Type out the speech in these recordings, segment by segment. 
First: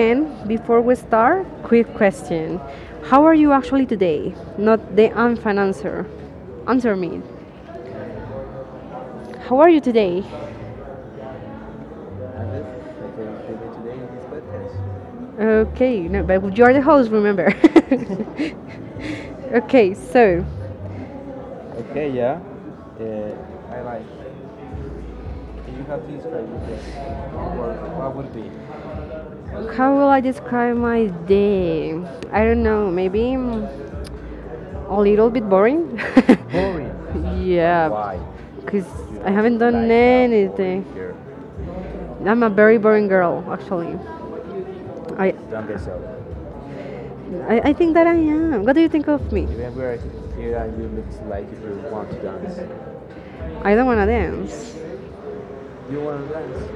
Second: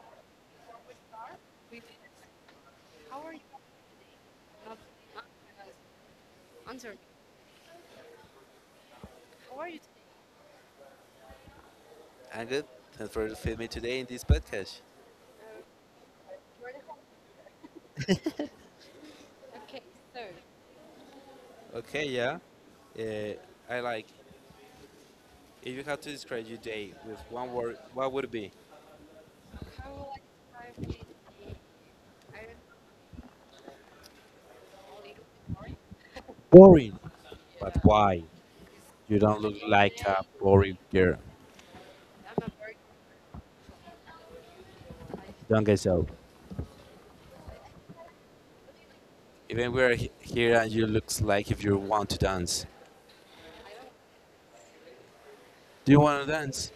again. Before we start, quick question: How are you actually today? Not the unfan answer. Answer me. How are you today? I'm good. Thanks for feeding me today in this podcast. Okay, no, but you are the host. Remember. Okay, so Okay, yeah. Uh, I like. If you had to describe your day with one word, what would it be? how will I describe my day? I don't know. Maybe a little bit boring. Boring. But yeah, why? because You I don't look haven't done like a boring anything. girl. I'm a very boring girl, actually. I Don't get so. I think that I am. What do you think of me? Even here and you looks like if you want to dance. I don't want to dance. Do you want to dance?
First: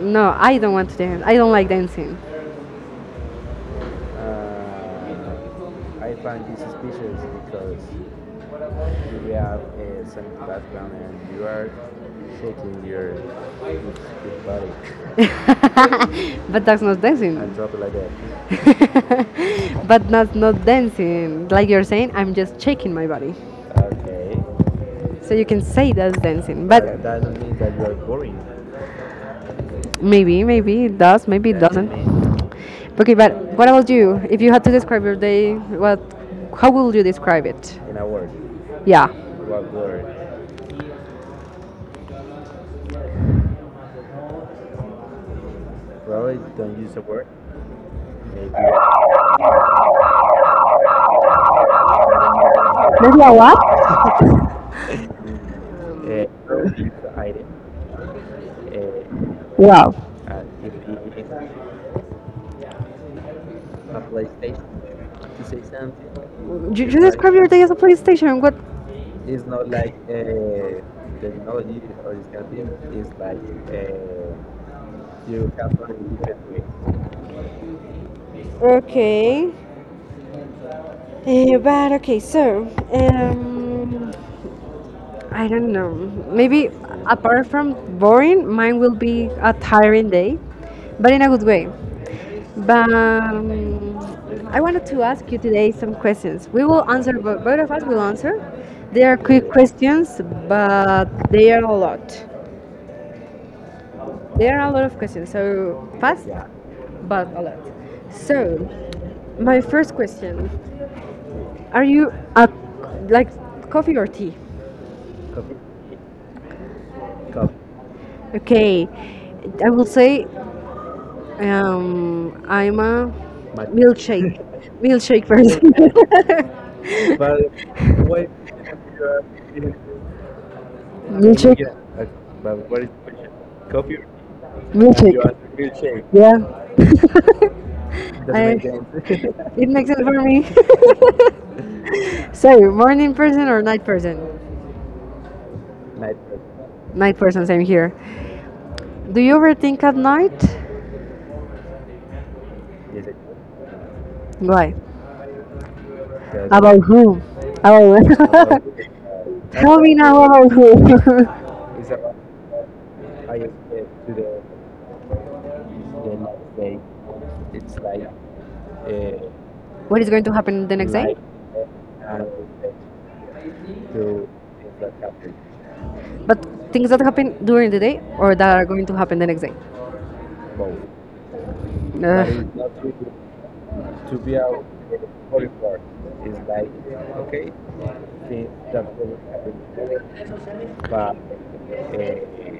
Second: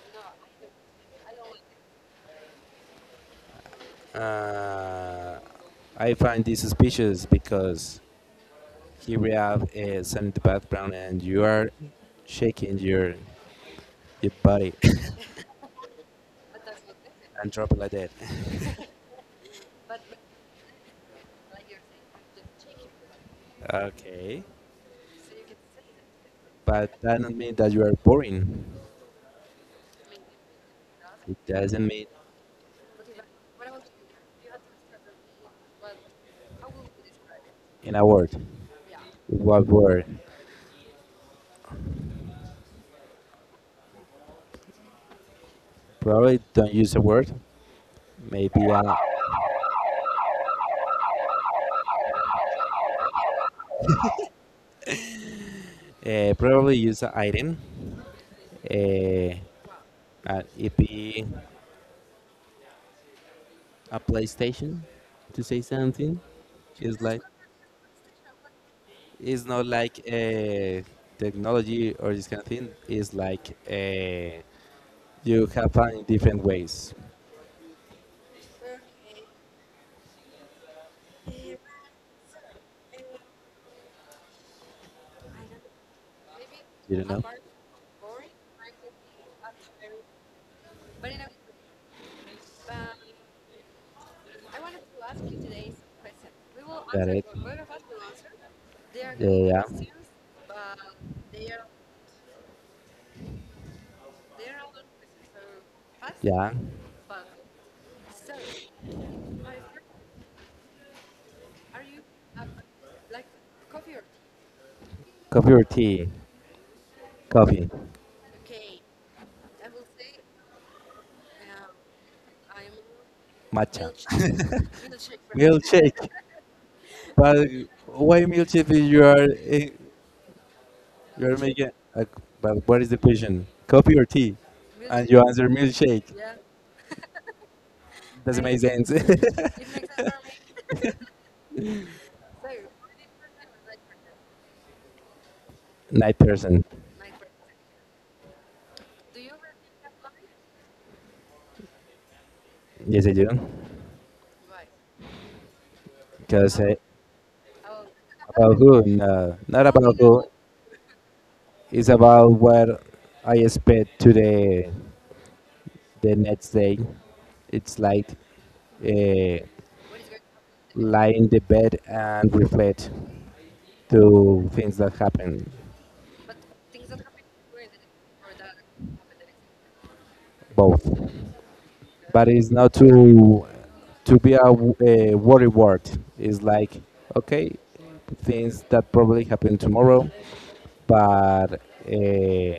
No, I don't want to dance. I don't like dancing. Uh, I find this suspicious because here we have some in the background and you are shaking your body but that's not dancing. and drop it like that. but not dancing. Like you're saying, I'm just shaking my body. Okay, So you can say that's dancing. but But that doesn't mean that you are boring. maybe it does, It maybe it doesn't doesn't. mean Okay, but what about you? If you had to describe your day, what how would you describe it? in a word. Yeah. What word? Probably don't use a word. Maybe a, Maybe a what? Probably use an item. Eh, Wow. An be a PlayStation to say something. You It's like describe your day as a police station. What? it's not like technology or this kind of thing. It's like you have fun in different ways. Okay. But okay, so um, I don't know. Maybe You don't know. apart from boring, mine will be a tiring day, but in a good way. But I wanted to ask you today some questions. We will Got answer, it. Both of us will answer. They Yeah, are quick yeah, questions, but they are a lot. There are a lot of questions, so fast, yeah. but a lot. So, my first question: Are you a like coffee or tea? Coffee or tea? Coffee. Okay, I will say I'm a Matcha. milkshake, milkshake person. Milkshake. But why what- milkshake? If you are you are milkshake, making. A, but what is the question? Coffee or tea? And you Milkshake. milkshake. Answer milkshake. Yeah, Doesn't I make I, sense. It it makes sense makes for me. So, morning person or night person? Night person. Night person, same here. Do you overthink at night? Yes, I do. Why? Because wow. About who? About About who? No, not Mommy, about now who. about who? It's about what I expect to the next day. It's like uh, what is going to happen the next, lie in the bed and reflect to things that happen, but things that happen during the day or that are going to happen the next day. both. But it's not to be a worry word. It's like okay, things that probably happen tomorrow, but uh,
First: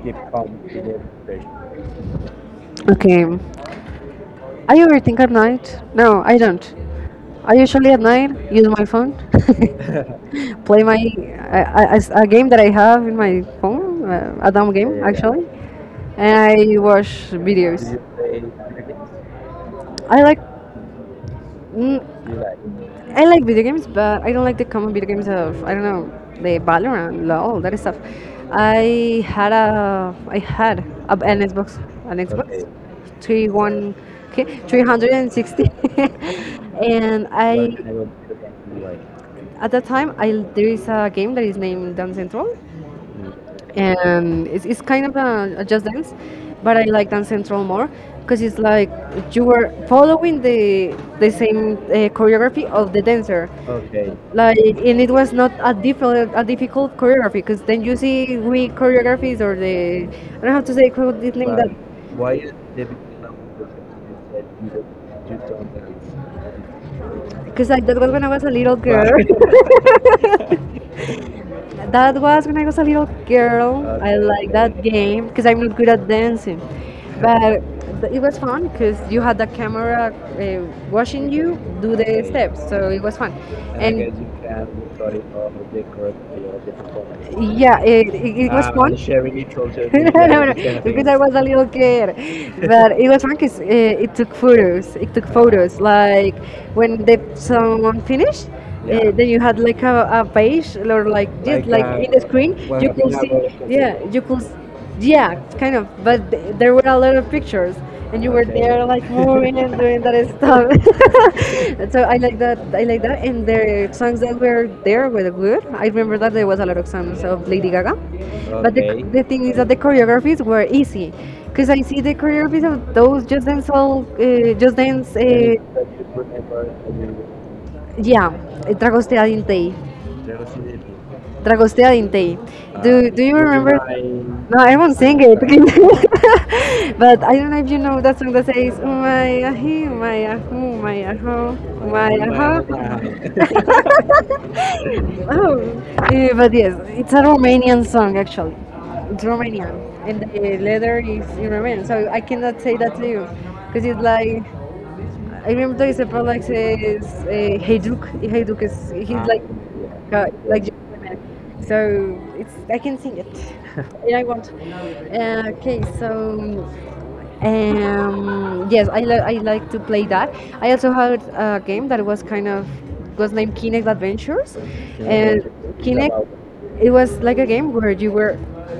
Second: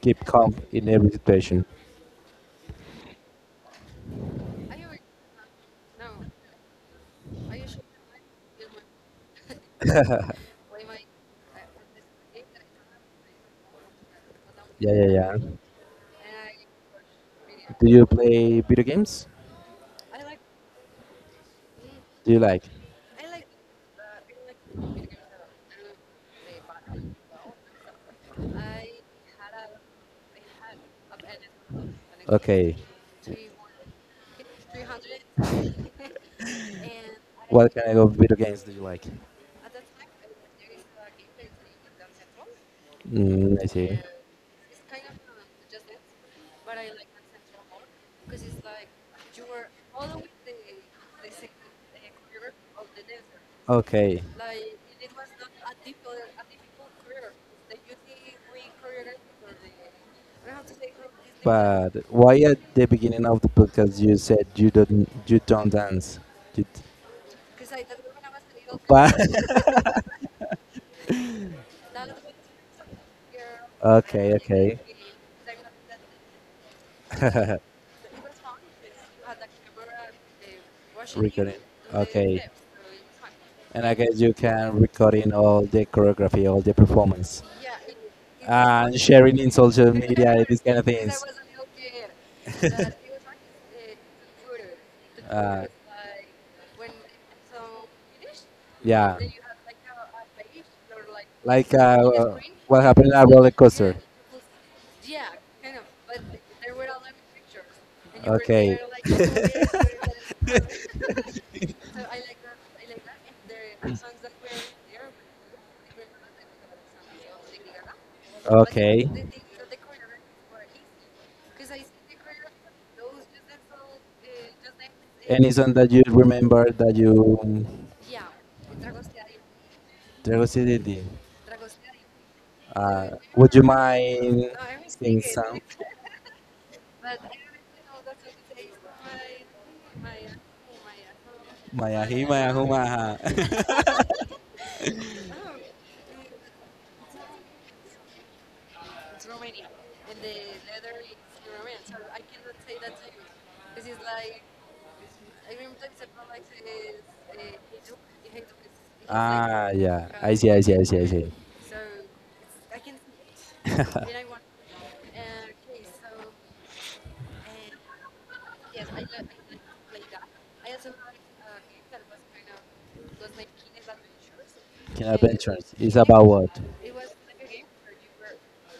keep calm in every situation. Ugh. Okay, I overthink at night. No, I don't. I usually at night use my phone, play my a game that I have in my phone, a dumb Yeah, game yeah, yeah. actually, and I watch videos. Do you play video games? I like mm, Do you like? I like video games, but I don't like the common video games of, I don't know, the valorant, lol, that stuff. I had a, an xbox, an xbox Okay. 3 1. Okay, 306. And What I, kind of video games do you like? at that time, I there is a game that is named Dance Central, Mm, I see. and it's kind of a just dance, but I like Dance Central more, because it's like you were following the same choreography of the dancer, Okay. like. And it was not a difficult a difficult choreography, because then you see weak choreographies or the, I don't know how to say it, name that. But why at the beginning of the podcast you said you don't dance? You d- Right, because like that was when I was a little girl. but That was when I was a little girl. I okay, like okay. that game because I'm not good at dancing, but it was fun because you had the camera uh, watching Recording. you do the Okay, steps, so it was fun. and I guess you can record in all the choreography, all the performance, Yeah, it was fun. and sharing in social No, no, media, these kind no, of because I things. was a little kid, but it was fun because it took photos. It took Uh, photos. Like when the song finished, yeah, then you had like a page, or like just like a screen. what happened at roller coaster. You could, yeah, kind of, but there were a lot of pictures, and you were, okay, Okay. there like moving and doing that stuff. So I like that, I like that, and the songs that were there were good. I remember that there was a lot of songs of Lady Gaga. But the, okay, Okay. the thing is that the choreographies were easy, because I see the choreographies of those just dance all, just dance, Any song that you remember that you yeah, Dragostea Dintei. Tregosidity. Dragostea Dintei. Uh, Do you, would you mind no, I won't sing sing it. some? But I don't know if you know that song that says "Umaya hi, umaya hu, umaya ho, Maya hi, umaya maya ho." humaha. Oh, eh, but yes, it's a Romanian song actually. It's Romanian, and the letter is in Romanian, so I cannot say that to you, because it's like, I remember there is a part like says, "Hey Duke, Hey Duke is he's Yeah. God," so it's, I can sing it, and I want. Okay, so, yes, I like to play that. I also had a game that was kind of was named Kinect Adventures, King it's and adventures, what? it was like a game where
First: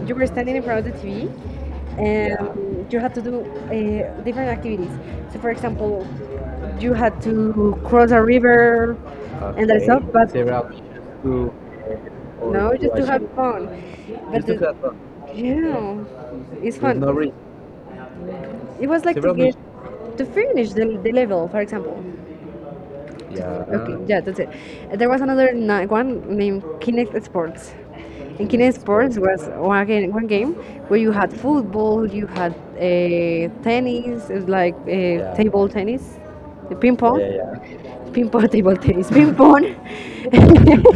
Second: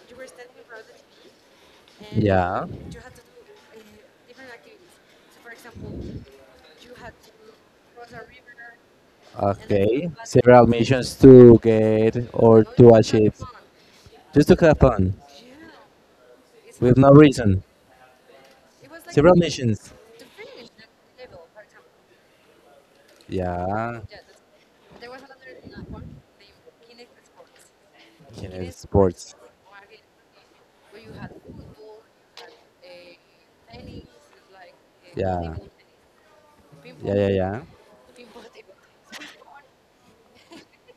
you were standing in front of the TV, and you had to do different activities. So, for example, you had to cross a river and that, okay, stuff, And but so several to missions to get or just to have fun. But just to have the, fun. yeah, it's With fun. not No, no reason. it was like to get Missions. to finish the level, for example. Yeah, Okay, yeah. yeah, that's it. There was another one named Kinect Sports. Can And Kinect Sports sports? was one game where you had football, you had tennis, it was like table tennis, the ping pong. Yeah, Yeah. ping pong. Table tennis, ping pong.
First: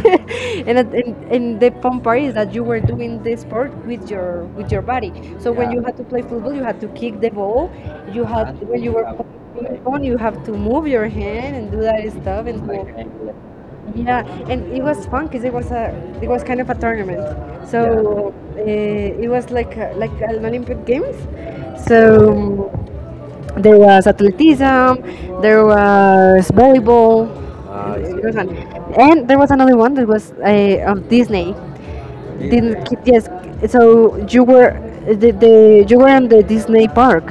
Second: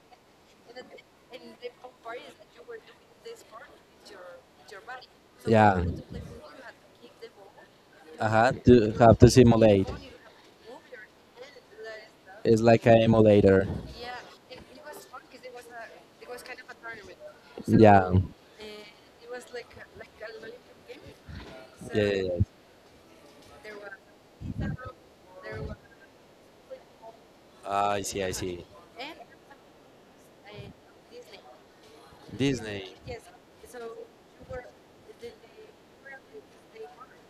And, and the fun part is that you were doing the sport with your body. So when you Yeah. had to play football, you had to kick the ball. You Uh huh. had, when To you were have to playing ping simulate. pong, you have to move your hand and do that stuff. It's like an emulator. Yeah, and it was fun because it was kind of a tournament, yeah, Yeah. Yeah. so it was like a, like an Olympic Games. Yeah, So yeah. um, there was athleticism, there was volleyball. Ah, Ah, I I It see. see. I Was fun, see. and there was another one that was on Disney. Disney. Didn't Disney. keep, yes. So you were the, you were in the Disney park,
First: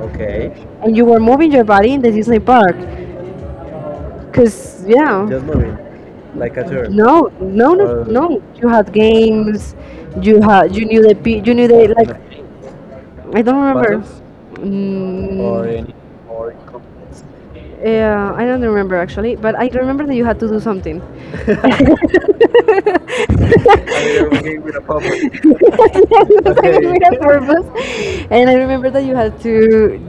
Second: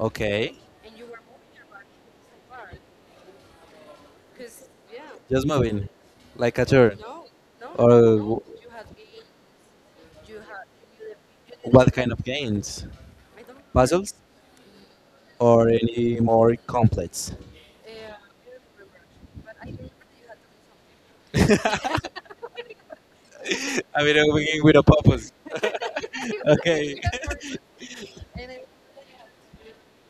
Okay. and you were moving your body in the Disney park, because, yeah. Just moving, like a Turn. turn, No, no, no, no. You had games. You had. You knew the, pe- you knew what the. kind of Like, games? I don't remember. Puzzles or Mm, any more complex? or yeah, I don't remember actually, but I remember that you had to do something. I mean, I'm beginning with a purpose. I More. made a purpose, and I remember that you had to.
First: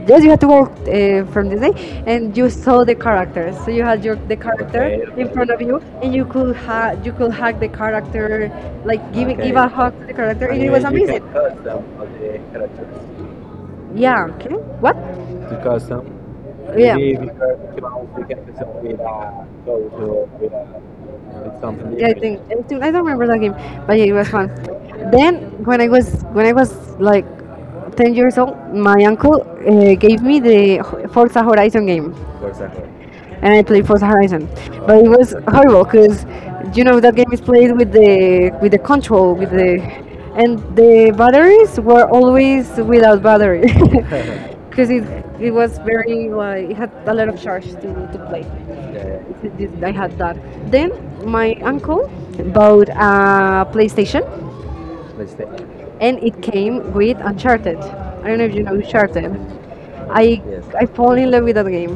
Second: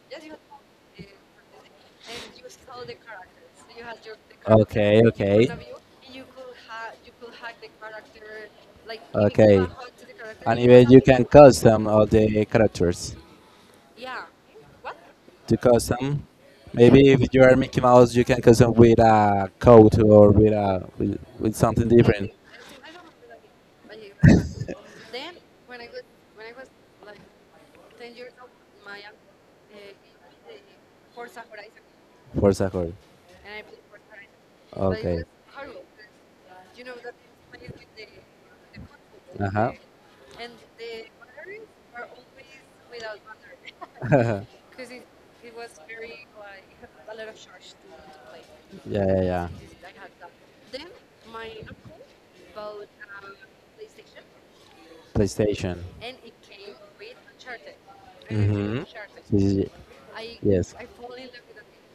Yes, you had to walk from this day, and you saw the characters. So you had your the characters. In Front front of you, and you could you could hug the character, like give a hug to the character. and custom all the characters. Yeah. Okay. What? To custom. Yeah. Maybe if you are Mickey Mouse, you can custom with a coat or with something different I think, I don't remember that game, but yeah, it was fun. Then when I was, when I was like 10 years old, my uncle gave me the Forza Horizon game, for Sahur. and I played Forza Horizon, but it Okay. was horrible because, you know, that game is played with the, with the control, with Uh the, huh. and the batteries were always without battery. Yeah, Because it was very like, it had a lot of charge to play. yeah, yeah. I had that, then my uncle bought a playstation, PlayStation. and it came with Uncharted. I don't know if you know Uncharted. Mm-hmm. i Yes. I fall in love with that game.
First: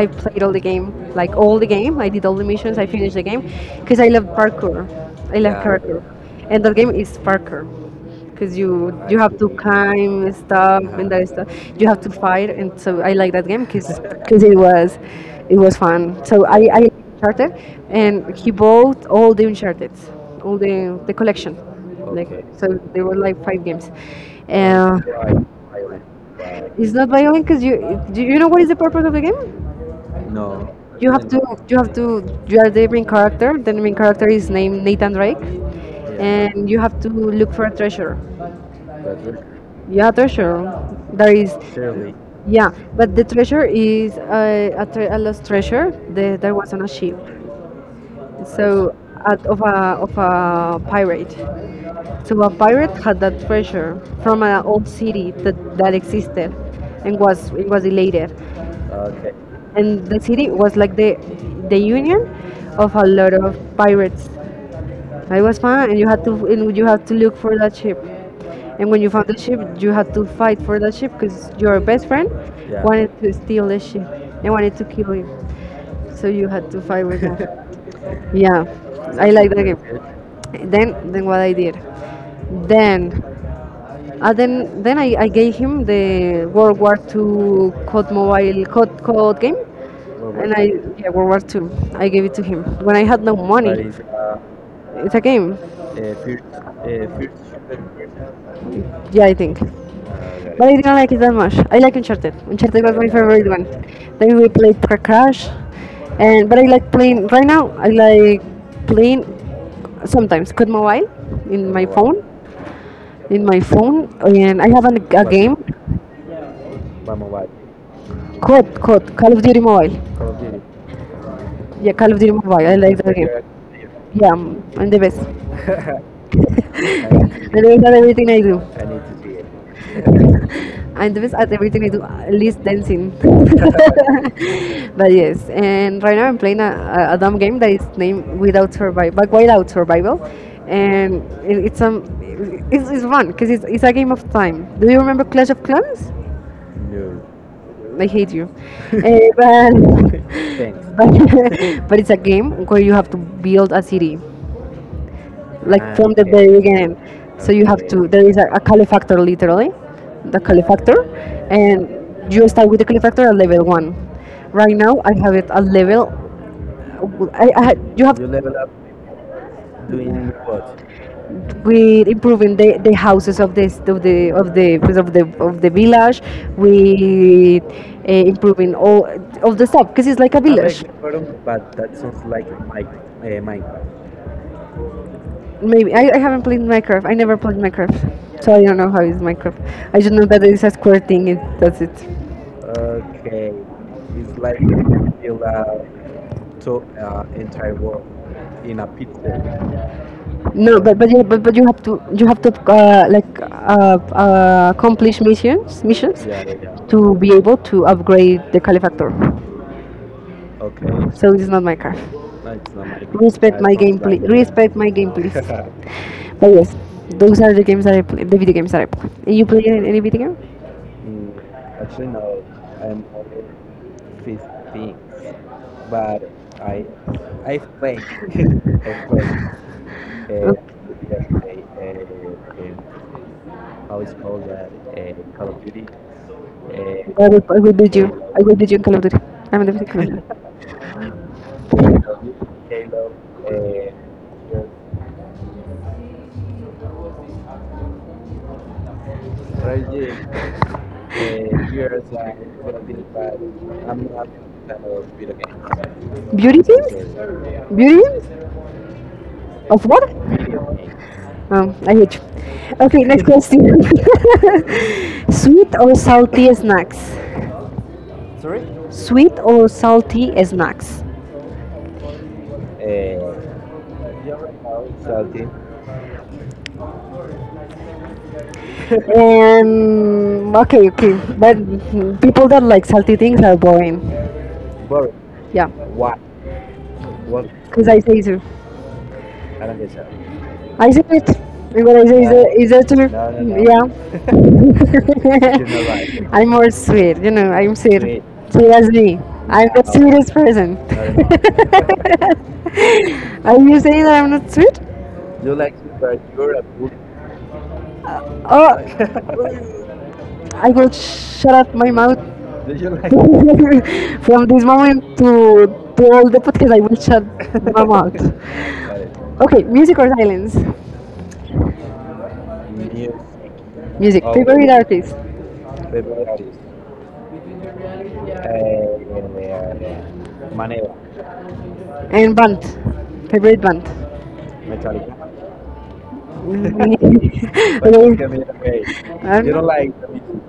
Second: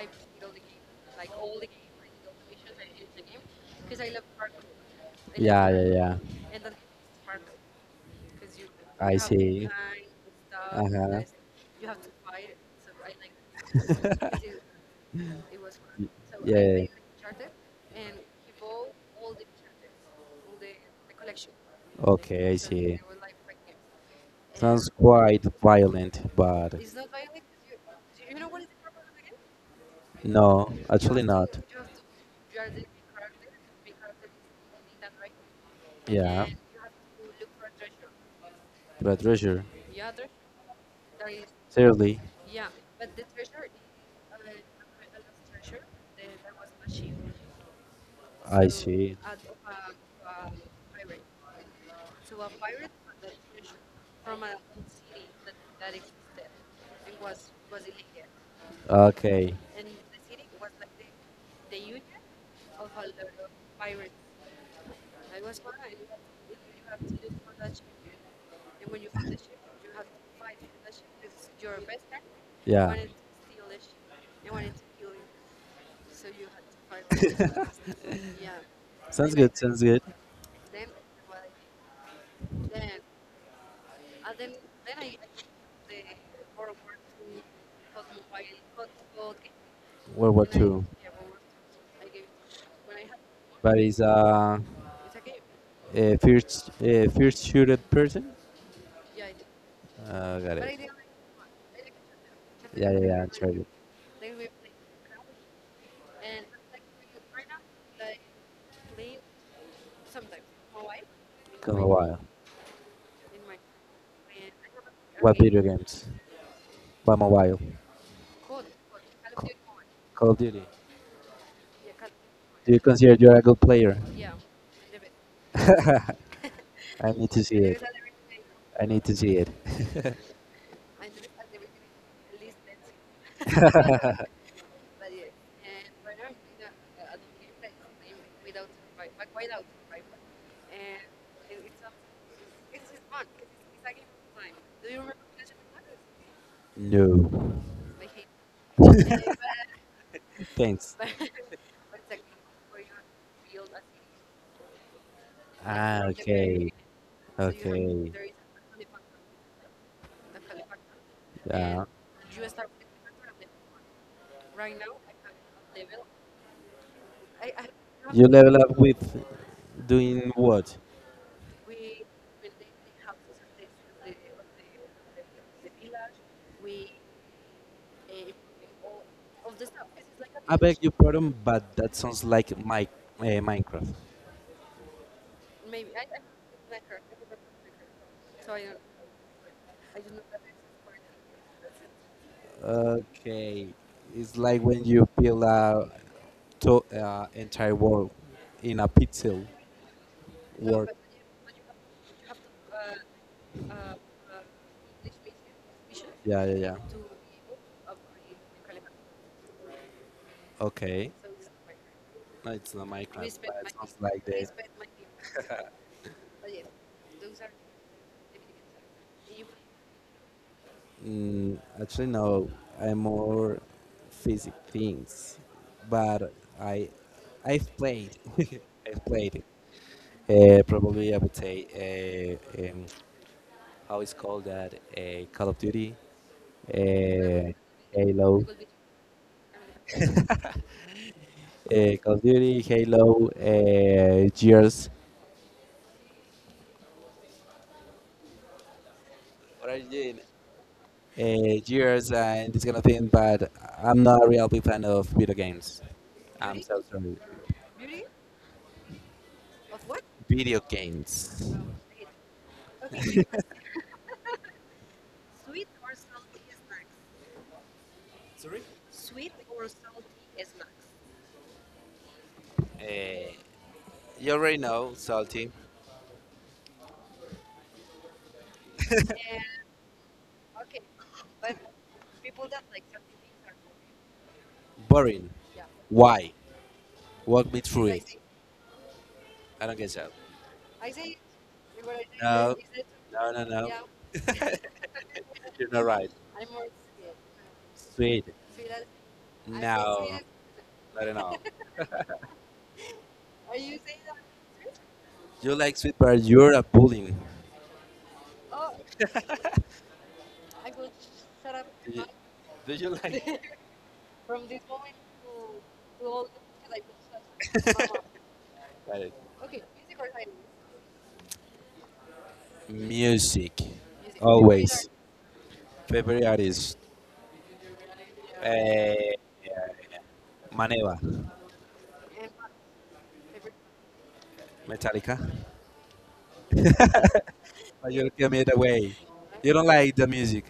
I played all the game, like all the game, I did all the missions, I finished the game, because I love parkour. I love, Yeah. and that game is Parker, because you have to climb stuff and that stuff, you have to fight. And so I like that game because it was, it was fun. So I like Uncharted, and he bought all the Uncharted, all the collection. So there were like 5 games, uh, Quite violent, but it's not violent, because you do, you know what is the purpose of the game. no, You you have to you have to You are the main character, the main character is named Nathan Drake, and you have to look for a treasure. but treasure. Yeah, treasure. There is, Seriously. yeah, but the treasure is a, a lost treasure that, that was on a ship. So, at, of a pirate. So a pirate had that treasure from an old city that, that existed, and was, it was elated, Okay. and the city was like the union of a lot of pirates. It was fun, and you had to look for that ship. And when you found the ship, you had to fight for that ship because your best friend They yeah. wanted to steal the ship and wanted to kill him. So you had to fight with. Yeah, I Sounds like good. that Sounds good. game. Then what I did. Then I gave him the World War II COD mobile, COD, COD game, World War and I, Two, yeah, World War II. I it. gave it to him when I had no But money. it's It's a game. a first shooter person. Yeah, I think. Got but But I it. didn't like it that much. I like Uncharted. Uncharted Yeah, was yeah, my yeah. favorite Tried one. it. Then we played Car Crash, and but I like playing right now. I like playing sometimes Code Mobile in Come a my while, phone, man. in my phone, and I have a What game, video games? By mobile. COD COD Call of Ca- Duty Mobile. Call of Duty. Yeah, Call of Duty Mobile. Do I you like consider that game. you're a good player? Yeah, I'm the best. I I need to see do it. that everything I do. I need to see it. And the best at everything I do, at least dancing. But yes, and right now I'm playing a dumb game that is named Without Survival, but Without Survival, and it's it's fun because it's a game of time. Do you remember Clash of Clans? No. I hate you. Eh, but Thanks. But it's a game where you have to build a city like Ah, from the very okay. game. So you have to. There is a Kali factor literally, the Kali factor, and you start with the Kali factor at level one. Right now I have it at level. You have Level up with doing what? with improving the houses of this of the pues, of the village with improving all of the stuff because it's like a village Your pardon, but that sounds makes like my Minecraft. sense. Maybe I haven't played Minecraft. I never played Minecraft, so I don't know how is Minecraft. I just know that it's a square thing. It, that's it. Okay, it's like when you build a to, entire world in a pixel. No, but yeah, but you have to like accomplish missions Yeah, yeah, yeah. to be able to upgrade the calefactor. Okay. So it's not Minecraft. No, it's not Minecraft, Respect but my sounds game. like that. Respect my game, please. But yes, those are the games that I play. The video games that I play. You play any video game? Mm, actually, no. I'm more physic things, but I I've played I've played it. Probably I would say how it's called that Call of Duty, Okay. Uh, I will beat you. I Halo, will beat you in Call of Duty. I'm in the Call of Call of Duty, Halo, Gears. What are you doing? uh, Duty. Years and this kind of thing, but I'm not a real big fan of video games. I'm Beauty so games? sorry. Beauty games? Of what? Video games. I hate you. Okay, next question. Sweet or salty snacks? Sorry? Sweet or salty snacks? Uh, you already know, salty. Okay, okay. But people that like salty things are boring. Boring. Yeah, Why? Walk me through because I it. say so. I don't get that. I said it. I'm gonna say is no, a, No, is that true? No, no, no, no, no. no. Yeah. You're not You're not yeah, right. right. I'm more sweet, I'm sweet. Sweet. Sweet. Sweet as me. I'm the no, No, sweetest person. not at all. No, you're you saying that I'm not sweet? You like sweet, but you're a bully. Uh, oh, I will shut up my you, mouth. Do do you you like? like From this moment to all the podcast. I will shut my mouth. Got it. Okay, music or silence? Music? Music. Oh. Favorite okay, Always. artist Favorite artist? Eh, Maneva, and band. Favorite band. Metallica. But you But can you'll give me the say, way. I You you don't don't like the music,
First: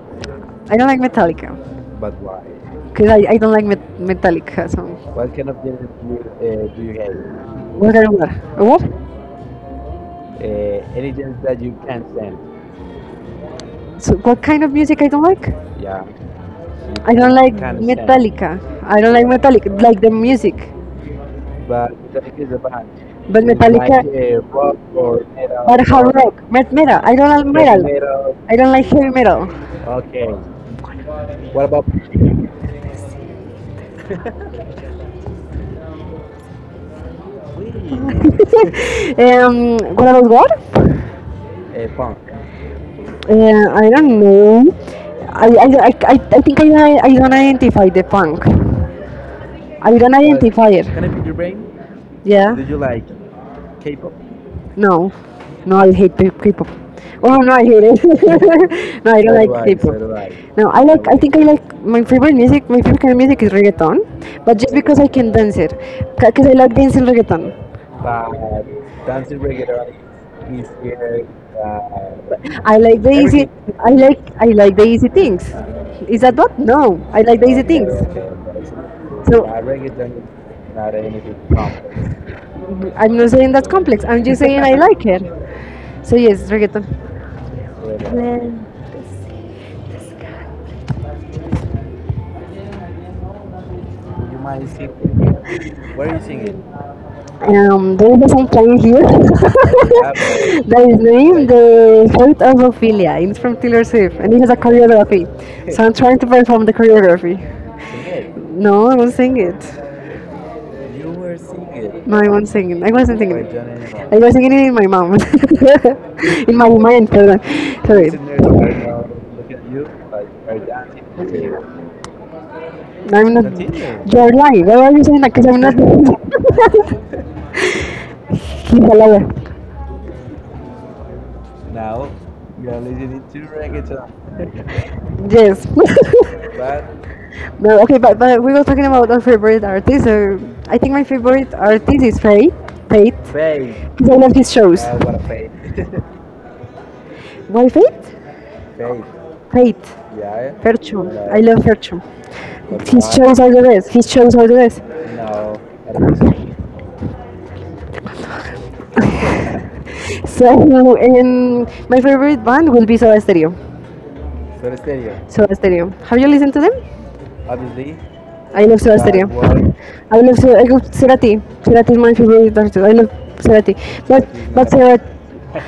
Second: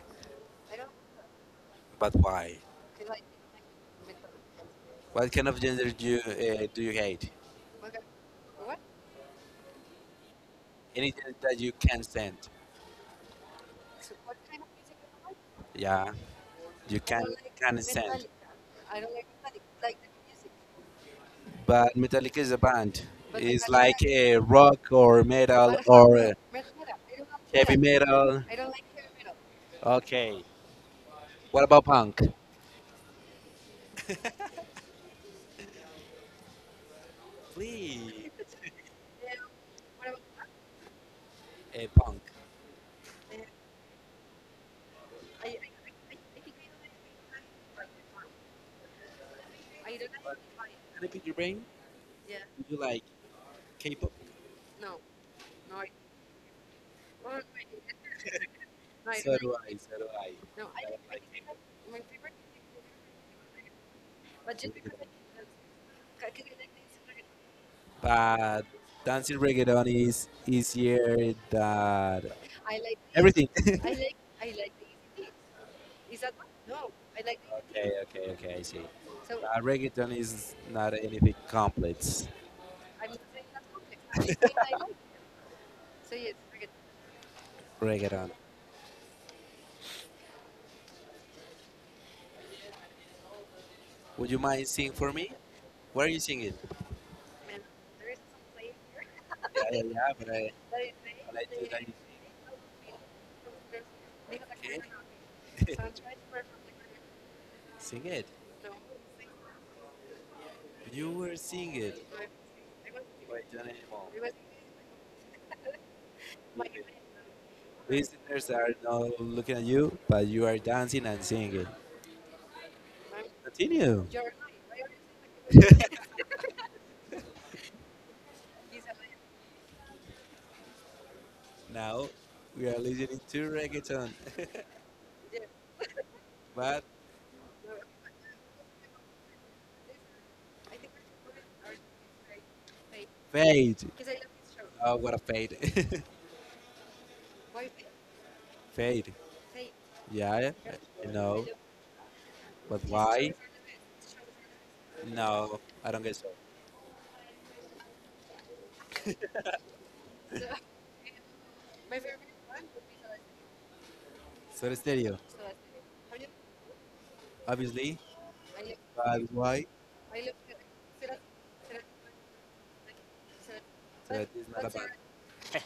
I don't like Metallica but why? because I don't like Metallica. So What kind of genre do you hate? what I don't like? What? Anything that you can't stand? So what kind of music I don't like? Yeah, you I can don't like can not stand. Metallica. I don't like Metallica. Like the music, But Metallica is a band. but you It's Metallica. like a rock or metal But hard or rock, metal. I don't heavy like metal. metal. I don't like heavy metal. Okay. What about punk? Play um, what about what? Punk. I don't know. I think I don't identify the punk. I don't But identify it. can I pick your brain? Do Yeah. Did you like K-pop? no. No, I hate people. Oh no, I hate it. No, I don't do So like do I, I. so So do I. k. No, No, I I like. don't I like think I K-pop. like my favorite music. My favorite kind of music is reggaeton, but just because I can dance it, because I like dancing reggaeton. But dancing reggaeton is easier than I like the easy. everything. Everything. I like. I like the easy things. Is that what? No, No, I like the easy okay, okay, okay. things. I see. So Reggaeton is not anything complex. I'm not saying that's complex. I'm just saying I like it. So yes, reggaeton. Reggaeton. Would you mind sing for me? Where are you singing? There is a song playing here. Yeah, yeah, yeah. But That is I named like to. Like, The Fruit of Ophelia. And it's from Taylor Swift and it has a okay. choreography. So I'm trying to No. perform the choreography. Sing it. No, I won't sing it. You were singing it. No, I won't sing it. I wasn't singing Wait, it. Johnny Mo. I Sing was singing it in my mouth. In my it. mind, pardon. Sorry. Listeners are not looking at you, but you are dancing and singing it. No, I'm not. Continue. You're lying. Why are you saying that? Because I'm not. He's a liar. Now we are listening to reggaeton. Yes. But No, okay, but we were talking about our favorite artist. So I think my favorite artist is Fate. Fate. fade. 'Cause I love his shows. Oh, what a fade. Why Fate? Fade. Fate. Yeah, Ferchu. I I know. love Ferchu. But His why? shows are the best. His shows are the best. No, I don't guess so. So and my favorite band will be Soda Stereo. So the stereo, Soda Stereo. Have you listened to them? obviously. I love Soda But Stereo. why? I love Soda- I love Cerati. Cerati is my favorite artist. I love Cerati. So But it's but not Cerati,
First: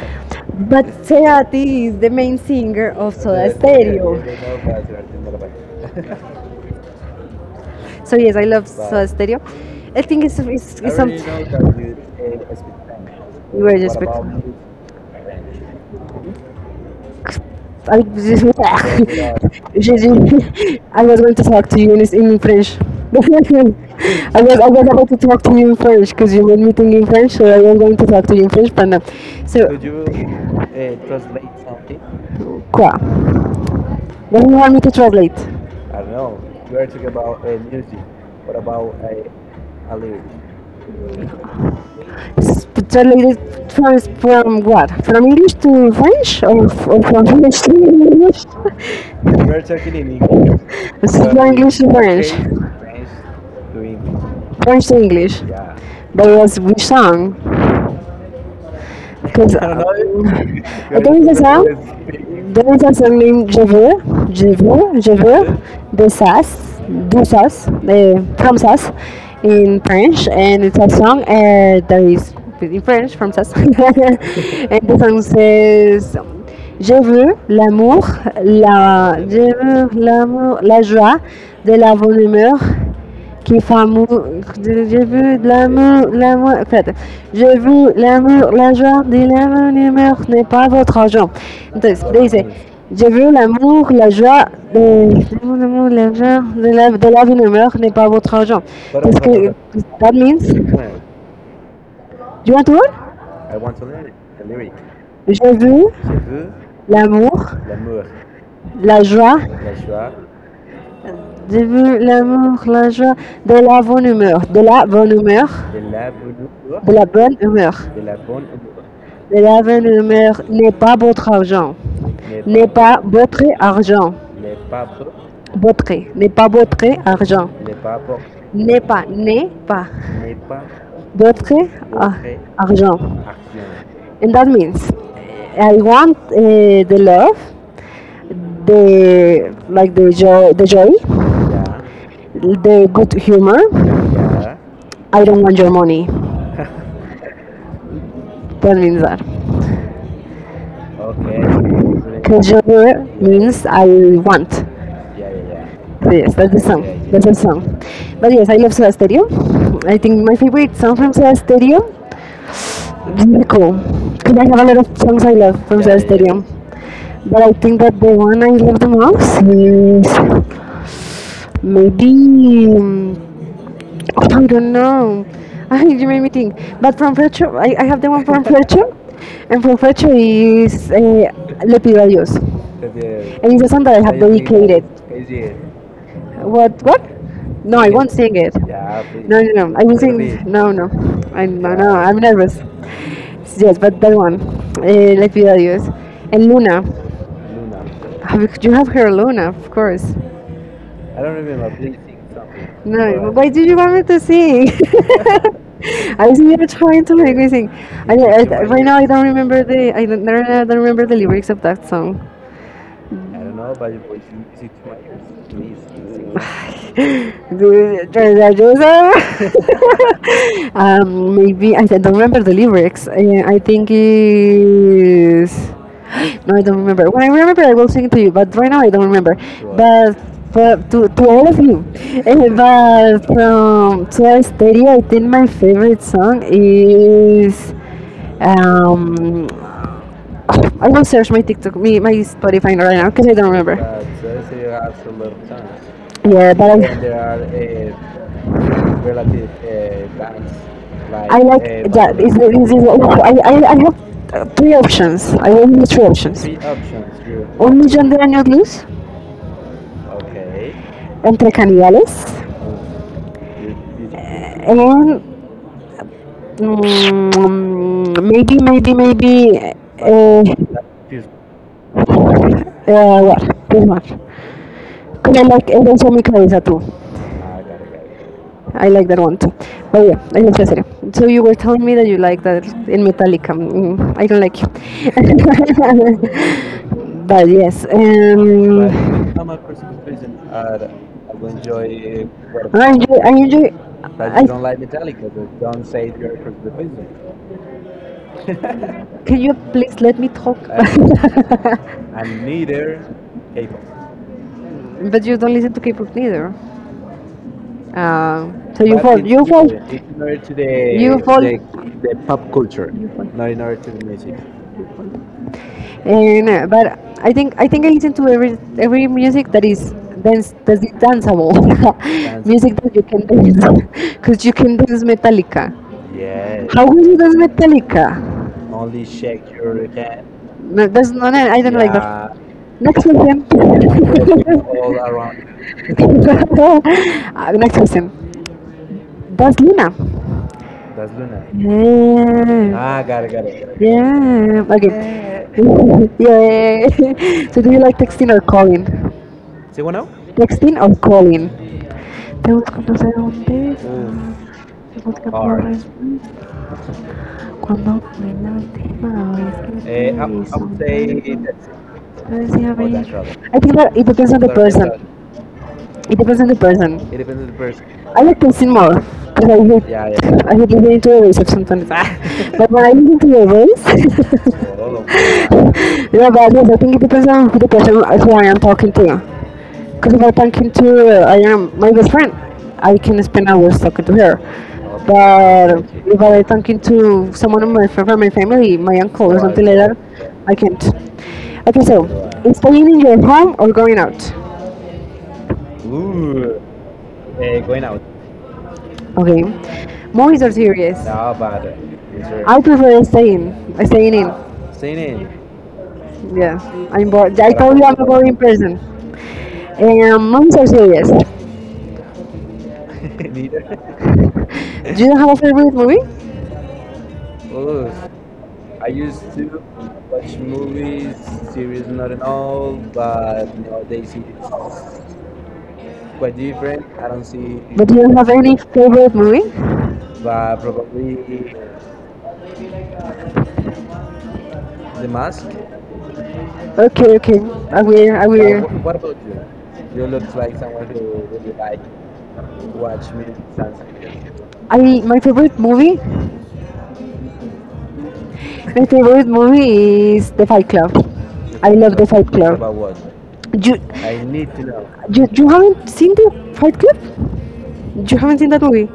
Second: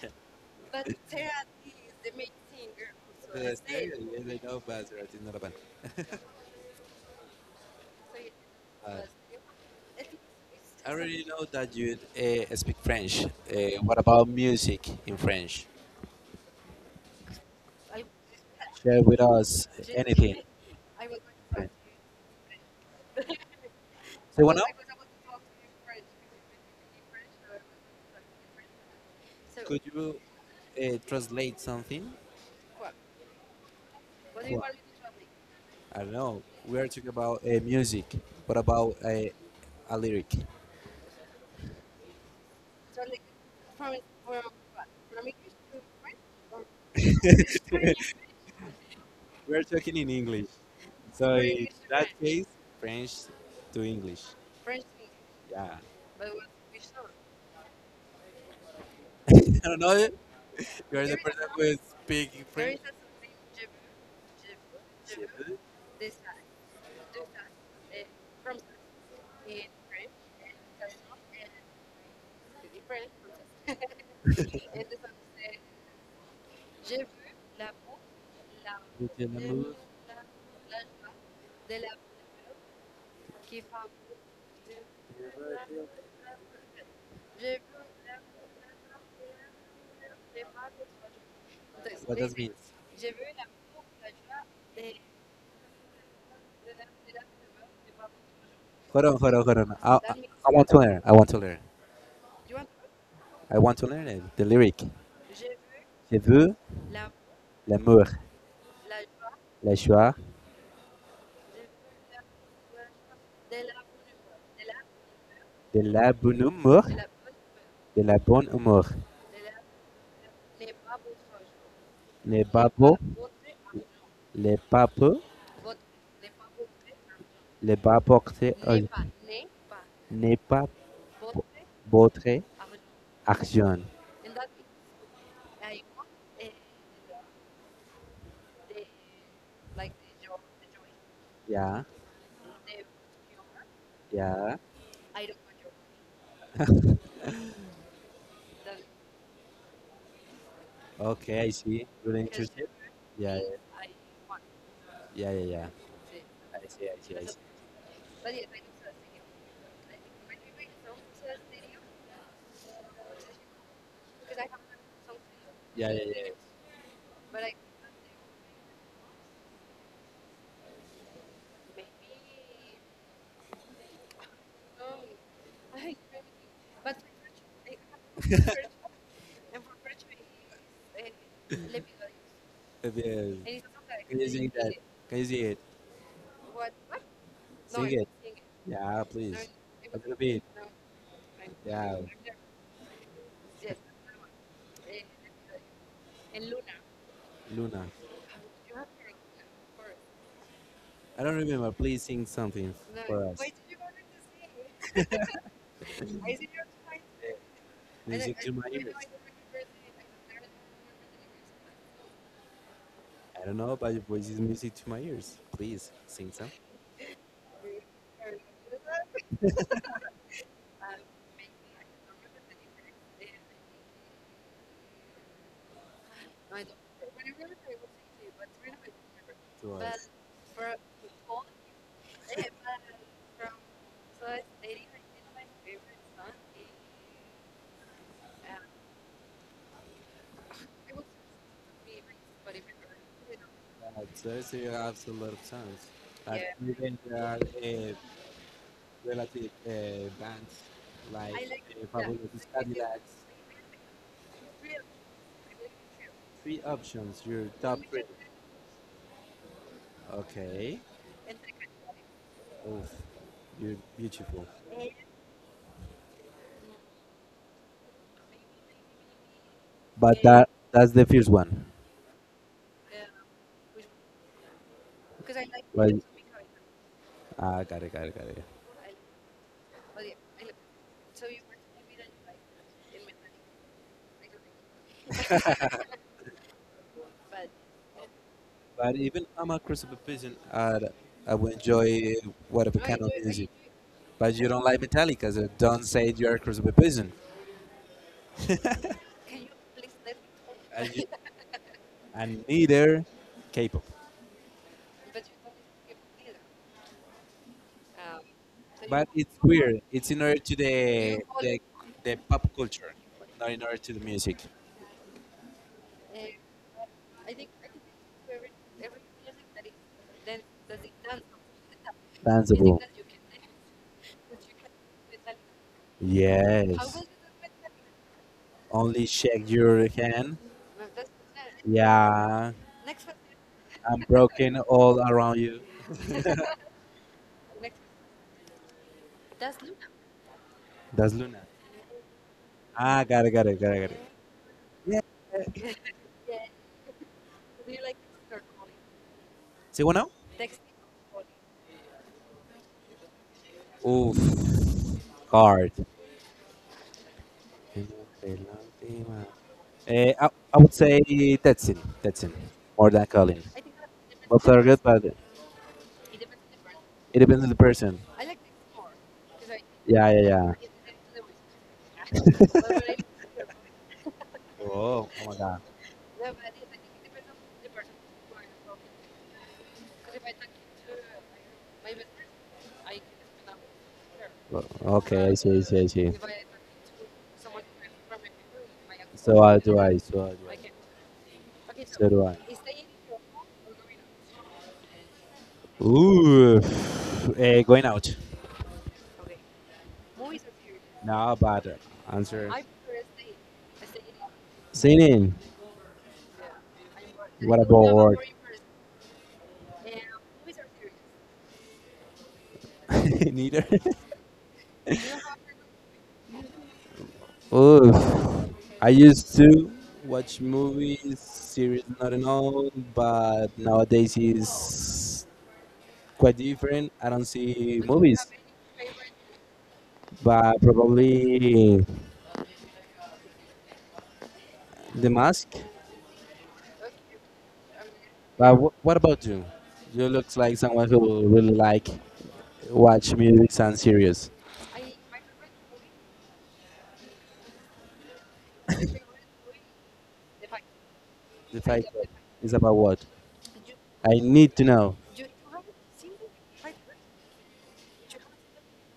a but Seati is the main singer of Soda the stereo, Stereo. yes, I know, but Cerati not a band. So yes, I love Uh, Soda Stereo. I think I it's something already know that you speak French. Were What just. about music in French? I, Share with us anything. I was going to talk to you in French. So now, I was about to talk to you in French because you made me think in French, so I was going to talk to you in French, but no. So, could you translate something? quoi? Then you want What? me to translate? I don't know. We are talking about music. What about a lyric? Translated from what? From English to French? Or, from French to English? We're talking in English. This is So from in English to that French. case, French French to English. to English. Yeah. That was which song? I Because don't know. You're there the is a person a who song, is speaking there there French is is a a song named Je something. veux, je veux, je Je veux, veux, de sas, do sas, from Sass in French, and it's a song that is in French from Sass. And the song says, Je veux l'amour, je veux, la, je j'aime veux l'amour, la, la la joie, de la bonne humeur, qui font amour. J'ai vu de l'amour, l'amour. En fait, j'ai vu l'amour, la joie, de l'amour, l'humeur n'est pas votre argent. Donc, joie. That's what does it c'est- mean basically. j'ai vu l'amour, la joie, de l'amour, l'amour, la joie, de de la vie, l'humeur n'est pas votre argent. Hold on, Parce hold on, que, hold on. I that that means I means, want to learn. I want to learn. do you want to learn? I want to learn it, the lyric. J'ai vu Je veux l'amour, l'amour, la joie, la joie, j'ai vu l'amour, la joie, de la bonne humeur, de la bonne humeur, de la bonne humeur. de la bonne humeur, L'avenue meurt n'est pas votre argent. les et de N'est la babos, pas votre bonté argent. les papes, Votre n'est pas votre argent. le bas porté, N'est pas n'est pas bo- votre votre argent. action. And that means I want the love, the like the joy, the joy, Yeah, the good humor. yeah. I don't want your money. That means that. Okay, I see. Good Because internship. your Yeah, means I want. yeah, yeah, yeah, yeah. Yes, that's the I see, song. I see, I That's see. the song. But yes, I love Soda Stereo. I think my favorite song from Soda Stereo is cool. Because I have a lot of songs I love from Yeah, yeah, Soda yeah. Stereo. But I think that the one I love the most is maybe. mm, I don't know. I, you made me think. But from Frecho, I have the one from Frecho. And from Frecho is Le Pido a Dios. Uh, And the- it's a song that I Can have you sing that? dedicated. Can you sing it? What? What? No, No, I sing it, won't can't. sing it. Yeah, No, no, no, please. no. I A will little sing. bit. No, no. I no, no. Yeah, I'm nervous. Yes, but that one. Let me tell you. And Luna. Luna. Have you have heard Luna, of course. I I don't remember. Please sing something for no, us, why do you want me to sing? I was here it? trying to make me sing. I, music I I, to my right ears. now, I to don't sing. Remember the. I don't, no, no, I don't remember the lyrics of that song. I don't know, but your voice is music to my ears. Please sing some Trevor Joseph. Maybe don't remember the lyrics. I think is no, I don't remember. When I remember, I will sing it to you. But right now, I don't remember. to Right. us. But for, to all of you, But from Soda Stereo, I think my favorite song is um. I will search my TikTok, me, my Spotify right now because I don't remember. There's you have a lot of songs. Like Yeah, yeah, even there are relative uh, bands I I like like that. that. Is Fabulous I Bangladesh. Cadillacs. I have three options. I will need three options. Three options. Your Un top three. millón de años luz, Okay. entre caníbales, Oof, you're beautiful. and maybe. But But that that's the first one. What? This one. And I like, and Well, then Somi Cabeza too. ah, got it, got it, got it. I like that one too. But yeah, I love Cesare. So you were telling me that you like that in Metallica. I don't like you. But yes. But But even I'm a Christopher Pigeon, I would enjoy whatever I kind of enjoy. I music. But you don't enjoy. like I, Metallica, so don't say you're a Christopher Pigeon. can you please let me talk? And, you, and neither K-pop. But you don't listen to K-pop neither. So you But fall. it's You fall. weird. It's in order to the, You you fall- the pop culture, You fall. not in order to the music. And but I think I listen to every music that is dance that is danceable. Music Dance music danceable. that you can dance, because you can dance Metallica. Yeah, Dance. how How yes. will you dance Metallica? Only shake your hand. No, that's not. I don't like that. Yeah. Next question. I'm broken all around you. Next question. That's Luna. That's Luna. Ah, got it, Yeah. got it, got it, got it. Yeah. Okay. Yeah. Yeah. So do you like texting or calling? ¿Sí, now. Texting or calling? Oof, hard. Eh, I, I would say Tetsin, Tetsin, more than Colin. I think that it depends on Both the are good, but it it depends on the person. depends on the person. I like texting more because I hate Yeah, yeah, yeah. yeah. I hate listening to your voice sometimes. But when I listen to your voice, Oh, oh my God. yeah, but yes, I think it depends on who the person who I am talking to. Because if I talk to I am my best friend, I can spend hours talking to her. O- Okay, I see, I see, But I see. if I talking to someone of my, from my family, my uncle or So I something like do I, that, so I I do can't. Okay, so so do I. staying in your home or going out? Ooh, going out. Okay, movies or series? No, but answer I prefer staying, staying in. singing. Yeah, I'm bored. I What told you about I'm a work? boring person. Movies or series? Neither. Do you have a favorite movie? Oof. I used to watch movies, series, not and all, but nowadays is quite different. I don't see But do you movies, have any favorite movie? but probably The Mask. Okay, okay. I will. I But will. what about you? You look like someone who really like watch movies and series. I My favorite movie. My favorite movie is The Fight Club. The I fact love The fight Fight is Club. about what? You I need to know. you haven't seen The Fight Club? You haven't seen that movie?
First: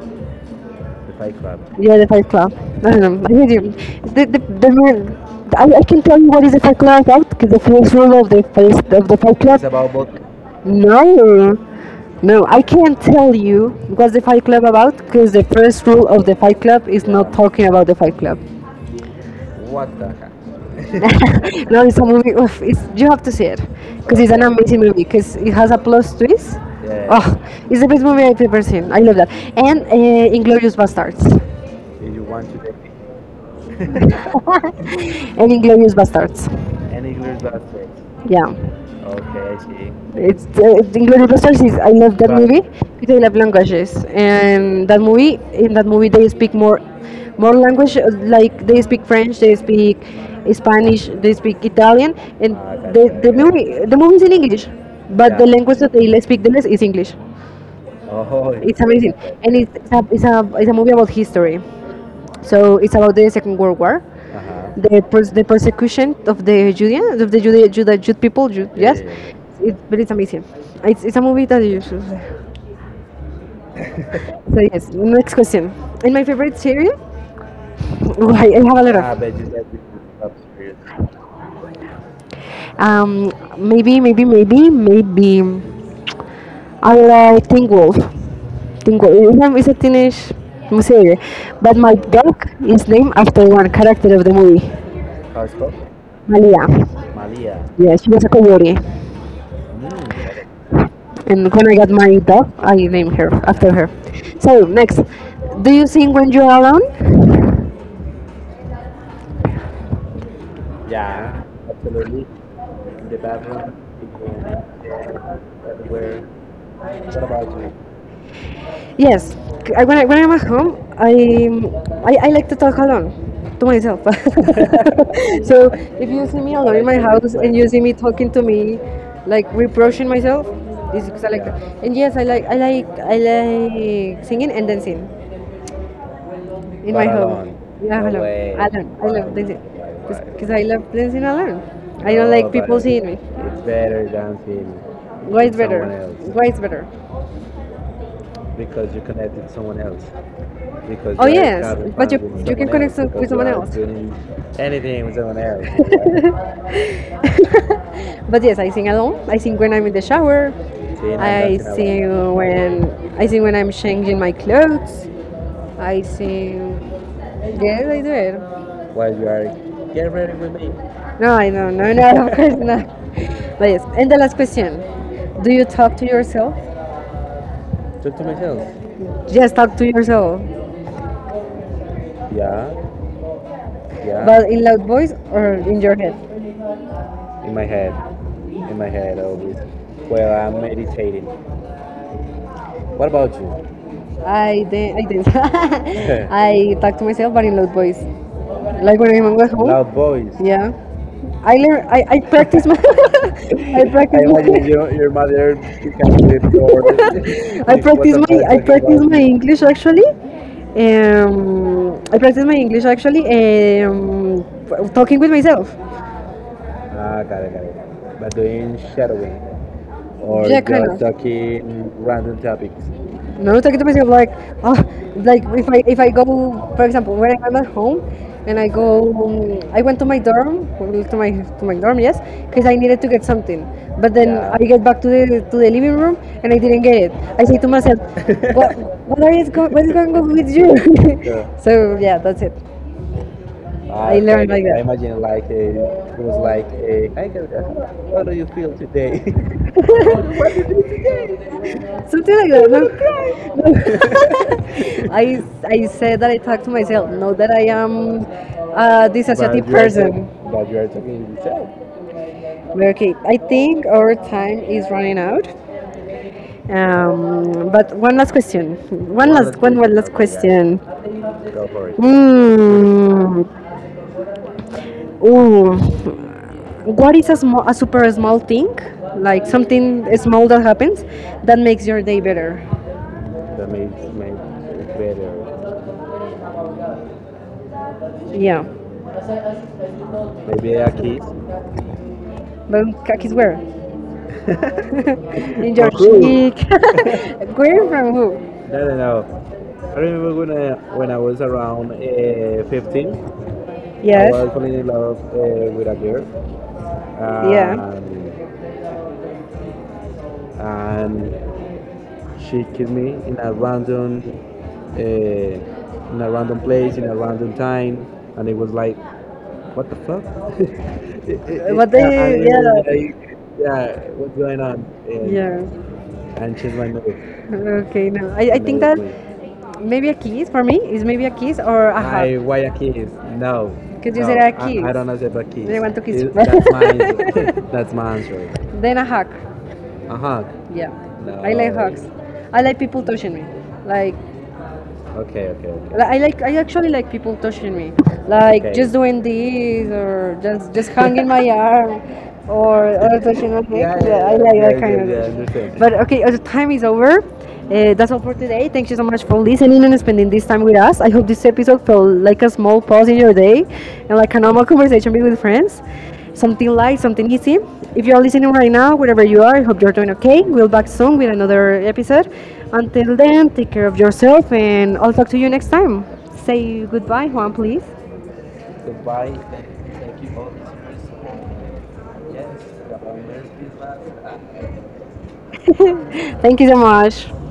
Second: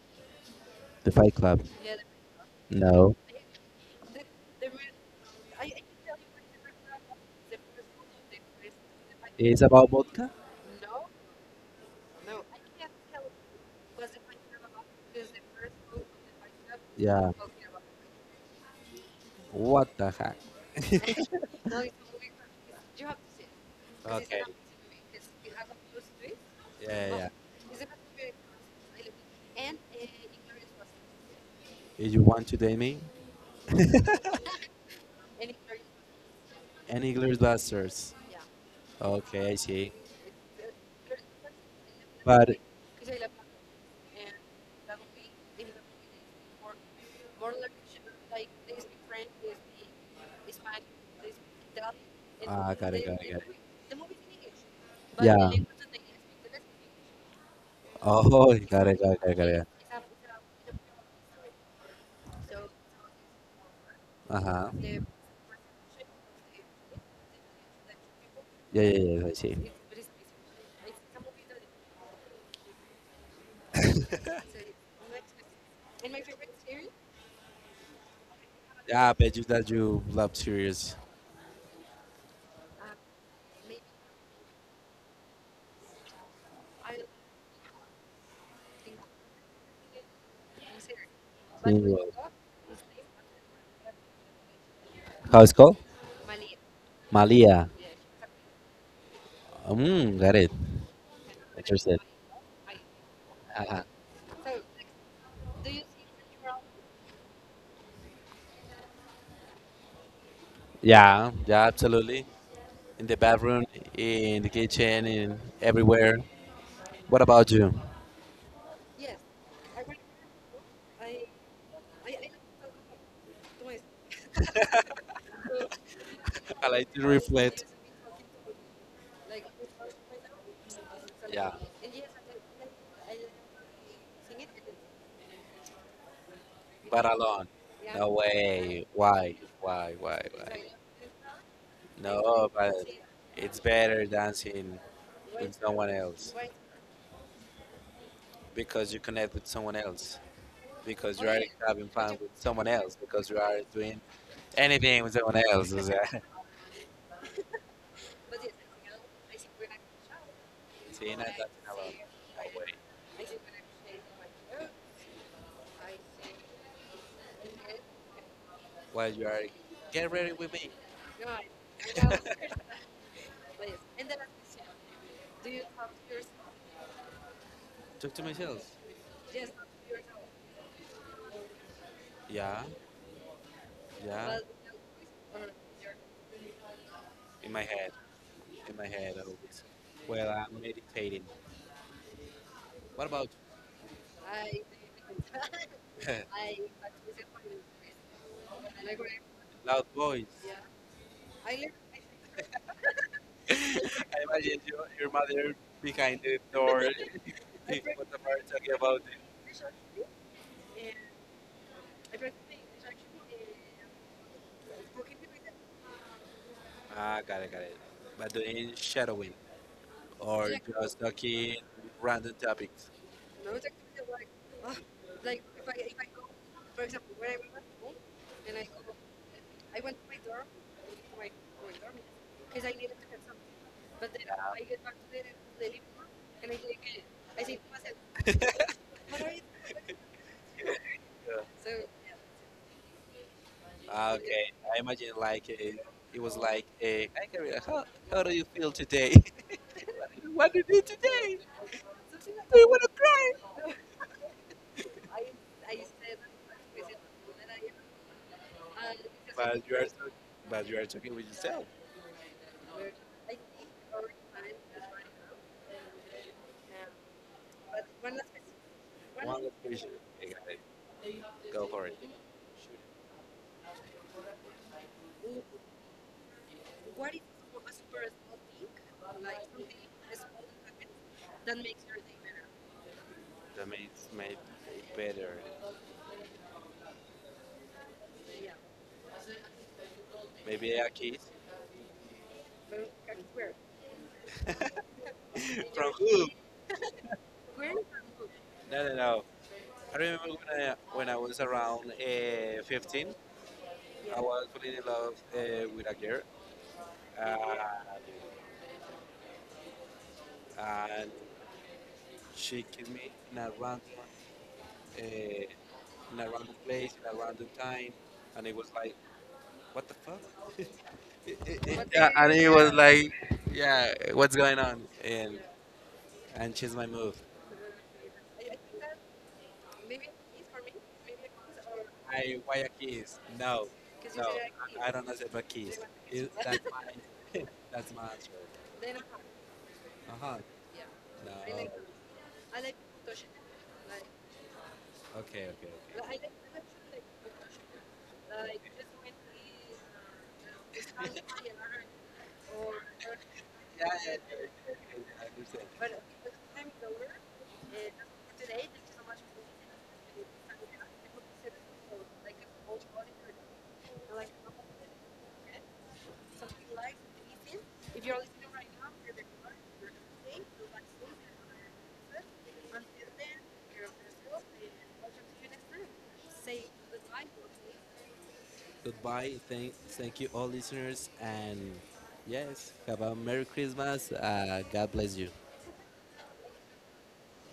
The Fight Club. Yeah, The Fight Club. No, no, No. no. I hear you. The man. I can tell you what is the Fight Club about because the first rule of the first of the Fight Club. It's about vodka? No. No, I can't tell you what's the Fight Club about because the first rule of the Fight Club is Yeah. not talking about the Fight Club. What the heck? No, it's a movie. Oof, it's, you have to see it because it's Okay. an amazing movie because it has a plus twist. Yeah, yeah, Oh, yeah. it's the best movie I've ever seen. I love that. And Inglorious Bastards. If you want to date me, And Inglorious Bastards. any glass blasters. Yeah. Okay, I see. It's Inglourious Basterds. I love that But movie because I love languages. And that movie, they speak more language. Like they speak French, they speak Spanish, they speak Italian, and ah, got the it, got the it, got it. movie the movie is in English, but the Yeah. language that speak the less is English. Oh, It's got it, amazing, got it, got it, got and it. It's a movie about history. So it's about the Second World War. Uh huh. The the persecution of the Judean of the Jude, Jude, Jude people. Yeah, Yes, yeah, yeah. I see. it's, but it's amazing. It's a movie that you should see. So yes, next question. In my favorite series, oh, I have a Yeah, I lot of. bet you that you love series. Um, maybe, maybe, maybe, maybe. I like Teen Wolf. Teen Wolf. It's a teenage series, but my Ooh, dog is named after one character of the movie, how it's called? Malia. Malia. Yeah, she was a coyote, Mm, got it. and when I got Interested. my dog, I named her after Uh-huh. her. So next, do you sing when you are alone? Yeah, yeah, absolutely. In the bathroom, in the kitchen, in everywhere. What about you? Yes, I when I'm at home, I like to talk alone to myself. So if you see me I alone in like my to house and reflect. you see me talking to me, like reproaching myself, it's because I like Yeah. that. And yes, I like singing and dancing in my But But alone. home. Yeah, No alone, alone. way. I love Why? Why? Why? dancing because I Why? love dancing alone. I don't No, like but people seeing me. it's better dancing Why it's with better? someone else Why it's better? because you connect with someone else because Oh, you are yes, having but fun you- with you can someone else with because you someone are else. doing anything with someone else. So, see, not But yes, I sing alone. I sing when I'm in the shower. dancing I alone. sing No way. when I'm changing my clothes. I sing. Yes, I do it. While you are get ready with me, No, I don't. No, no, of course not. But yes. And the last question: do you talk to yourself? talk to myself. Just talk to yourself. Yeah, yeah. But in loud voice or in your head? In my head, in my head always. Well, I'm meditating. What about I did. I dance. you? I talk to myself, but in loud voice. Like when I'm at Loud home. voice. Yeah. I practice my. I I practice. My, imagine your mother behind the door. I like what What practice the the fuck my. are you I person talking about? practice my was. English actually. I practice my English actually. Um, talking with myself. Ah, got it, got it. But doing shadowing or Yeah, kind just of. talking random topics. No, talking to myself like, oh, like if I go, for example, when I'm at home, and I go, I went to my dorm, well, to my dorm, yes, because I needed to get something. But then I get back to the living room, and I didn't get it. I say to myself, what what is going on with you? Yeah. So yeah, that's it. Ah, I learned okay, like I that. imagine like a, it was like a. Hi, Karina, how do you feel today? What What do you did do you do today? today? Something like Do you I that. No, want to cry? want to cry. No. I said that I talk to myself. Not that I am a but But dissociative you are talk- person. but you are talking with yourself. Okay, I think our time is running out. But one last question. One One last one, question. one last Okay, I got it. question. Go for it. Mm, oh, what is a small, a super small thing? Like something small that happens that makes your day better. That makes made it better. Yeah. Maybe a kid But khakis where? In your from who? cheek. Where from who? No, no, no. I remember when I was around 15, I I yes. was falling in love with a girl, uh, Yeah. and she kissed me in a random place, in a random time, and it was like, what the fuck? It, what Yeah, and they? it was like, Yeah. yeah, what's going on? Yeah. And she's my move. Okay. No, I think that another maybe a kiss for me is maybe a kiss or a hug. I I wire keys. No, Could no, you say I I don't know accept a keys. they want to kiss Is you. that's my that's my answer. Then a hug. Uh huh. Yeah, No. no. I like hugs. I like people touching me, like Okay. Okay. I actually like people touching me, like just doing this or just hanging my arm or touching my Yeah. neck. Yeah. Yeah. Yeah, I like that I Okay. kind I of. Thing. understand. But okay, the time is over. That's all for today. Thank you so much for listening and spending this time with us. I hope this episode felt like a small pause in your day and like a normal conversation with friends, something light, something easy. If you are listening right now, wherever you are, I hope you're doing okay. We'll back soon with another episode. Until then, take care of yourself, and I'll talk to you next time. Say goodbye, Juan, please. Goodbye. Thank you all listeners and yes. Have a merry Christmas. God bless you. Thank you so much.